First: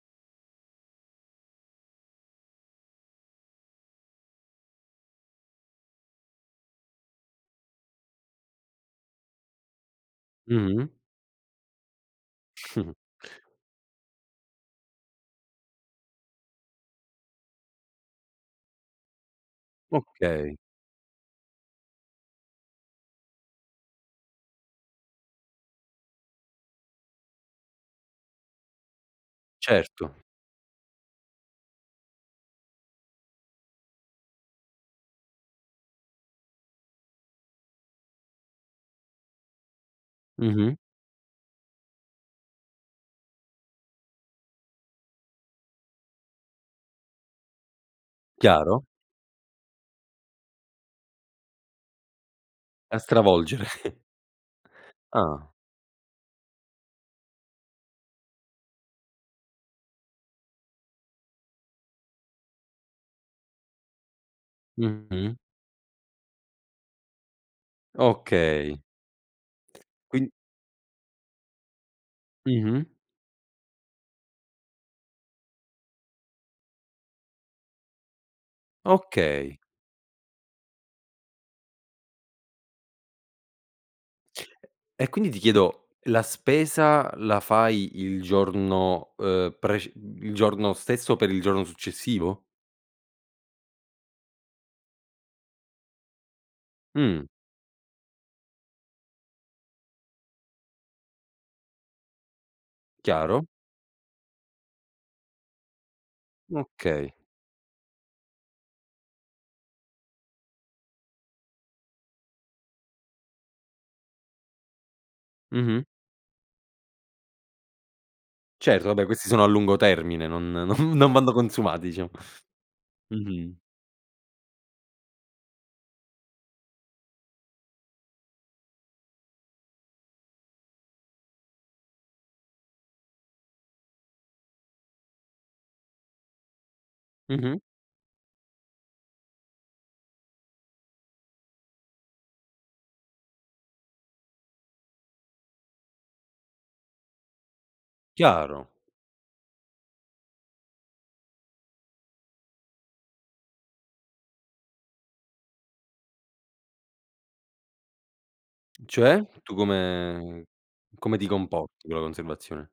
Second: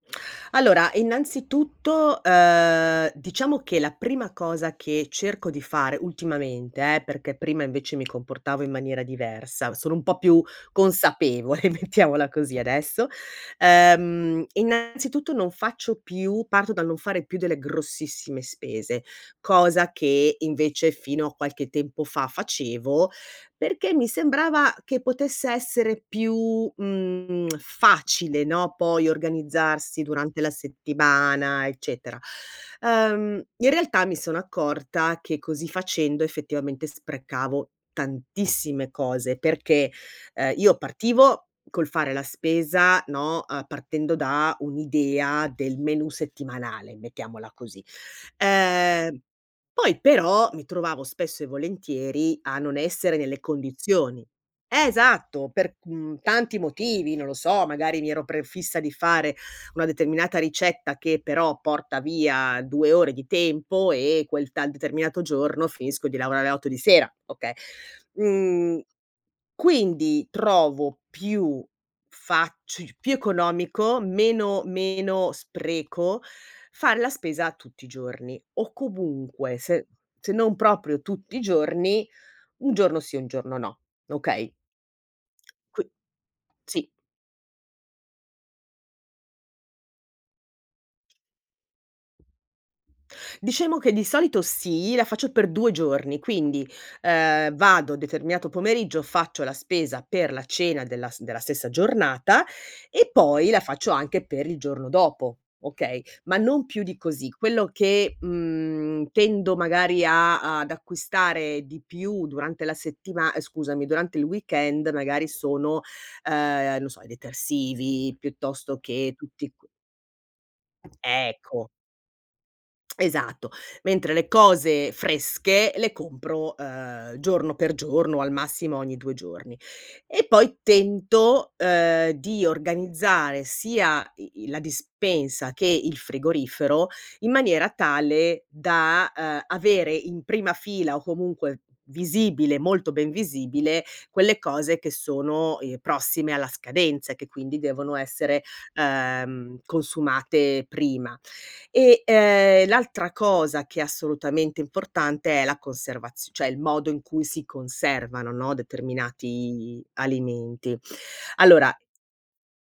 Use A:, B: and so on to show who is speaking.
A: Allora, innanzitutto, ehm, diciamo che la prima cosa che cerco di fare ultimamente eh, perché prima invece mi comportavo in maniera diversa, sono un po' più
B: Mh.
A: consapevole mettiamola così adesso, ehm, innanzitutto non faccio più parto dal non fare più delle grossissime spese, cosa che
B: Okay.
A: invece fino a qualche tempo fa facevo perché mi sembrava che potesse essere più, mhmm, facile, no, poi organizzarsi
B: Certo.
A: durante la settimana eccetera. Ehm, in realtà mi sono accorta che così facendo effettivamente sprecavo tantissime cose, perché, ehm,
B: Mh-mh.
A: io partivo col fare la spesa, no, ehm, partendo da un'idea del menù settimanale, mettiamola così.
B: Chiaro.
A: Ehm, poi però mi trovavo spesso e volentieri a non
B: A
A: essere nelle
B: stravolgere.
A: condizioni. Esatto,
B: Ah.
A: per, uhm, tanti motivi, non lo so, magari mi ero prefissa di fare una determinata ricetta che però porta via 2 ore di tempo e quel tal determinato
B: Mh-mh.
A: giorno finisco di lavorare alle 8 di sera, okay.
B: Okay.
A: Mhmm. Quindi
B: Quin
A: trovo più
B: Mh-mh.
A: faci più economico, meno meno spreco, fare la spesa tutti i giorni, o comunque
B: Okay.
A: se se non proprio tutti i giorni, un giorno sì e un giorno no, okay?
B: E quindi ti chiedo,
A: Qui
B: la
A: sì.
B: spesa la fai il giorno, ehm, prec il giorno stesso per il giorno successivo?
A: Diciamo che di solito sì, la faccio per 2 giorni, quindi,
B: Mh.
A: ehm, vado determinato pomeriggio, faccio la spesa per la cena della s della stessa giornata, e
B: Chiaro.
A: poi la faccio anche per il giorno dopo, okay? Ma non più di
B: Okay.
A: così. Quello che, mhmm, tendo magari a ad acquistare di più durante la settima ehm, scusami, durante il weekend magari sono,
B: Mh-mh.
A: ehm, non lo so i detersivi, piuttosto
B: Certo, vabbè
A: che
B: questi sono
A: tutti
B: a
A: q
B: lungo termine, non non non vanno
A: Ecco
B: consumati diciamo.
A: Esatto.
B: Mh-mh.
A: Mentre le cose fresche le compro, ehm, giorno per giorno, o al massimo ogni 2 giorni. E poi tento, ehm, di organizzare sia i i la dispensa che il frigorifero in
B: Mh-mh.
A: maniera tale da, ehm, avere in prima fila o comunque visibile, molto ben visibile, quelle cose che sono, ehm, prossime alla scadenza e che quindi devono essere,
B: Chiaro.
A: ehm, consumate prima. E, ehm, l'altra cosa che è assolutamente importante è la conservazi cioè, il modo in cui si conservano, no,
B: Cioè? Tu
A: determinati
B: come
A: alimenti.
B: come ti
A: Allora
B: comporti con la conservazione?